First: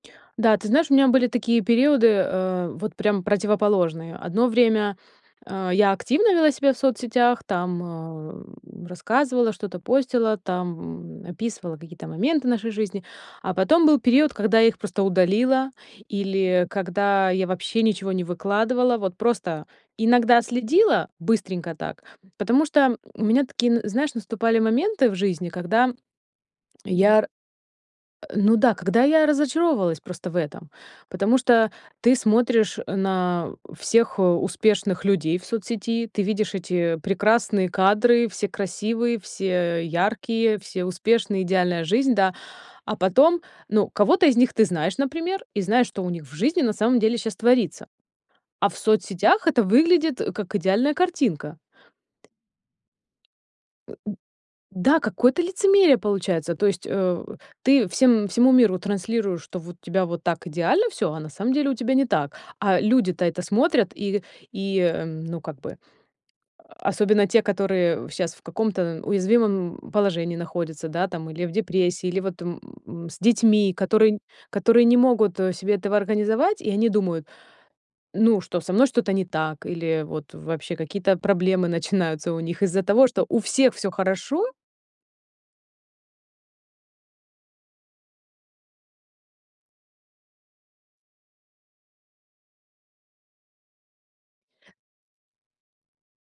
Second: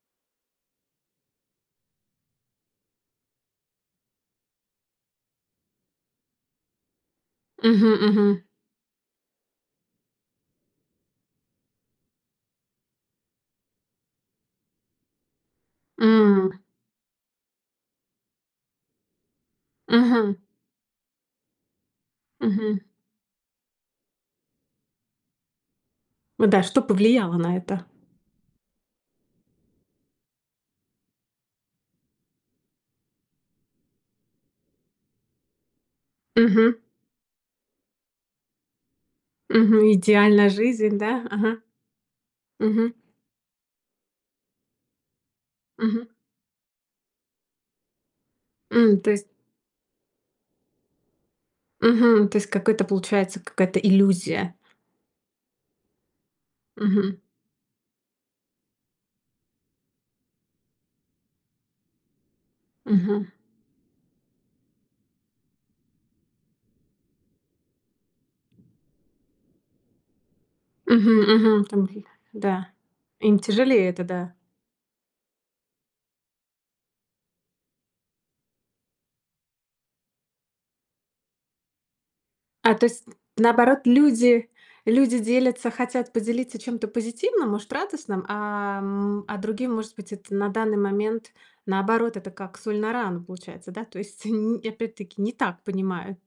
Да, ты знаешь, у меня были такие периоды, э, вот прям противоположные. Одно время, а, я активно вела себя в соцсетях, там, Мгм. Мгм. э, рассказывала, что-то постила, там, м, описывала какие-то моменты нашей жизни. А потом был период, когда я их просто удалила М. или когда я вообще ничего не выкладывала. Вот просто Мгм. иногда следила быстренько так, потому Мгм. что у меня такие, н знаешь, наступали моменты в жизни, когда Вот да, что я р э, повлияло на это? ну да, когда я разочаровывалась просто в этом. Потому что ты смотришь на всех успешных людей в соцсети, ты видишь Мгм. эти прекрасные кадры, все красивые, все Мгм. Идеальная яркие, все жизнь, да? успешные, Ага. идеальная жизнь, да. Мгм. А потом, ну, кого-то из них ты знаешь, например, и знаешь, что Мгм. у них в жизни на самом деле щас творится. А в М, то есть соцсетях это выглядит, как идеальная картинка. Э, Мгм. То есть какой-то, получается какая-то иллюзия. у да, какое-то лицемерие, получается. То есть, Мгм. э, ты всем всему миру транслируешь, что вот у тебя вот так идеально всё, а на самом деле, у тебя не так. А люди-то Мгм. это смотрят, и и, ну, как бы, особенно те, которые щас в каком-то уязвимом положении находятся, да, Мгм, там, или в мгм, там лиля депрессии, или вот, Да, м, с им детьми, тяжелее это, которые да. которые не могут, э, себе этого организовать, и они думают: ну, что со мной что-то не так, или вот вообще какие-то проблемы начинаются у них А, из-за то есть, того, что у всех наоборот, всё хорошо люди люди делятся, хотят поделиться чем-то позитивным, может, радостным. А, м, а другим, может быть, это на данный момент, наоборот, это как соль на рану, получается, да. То есть ни опять-таки, не так понимаю.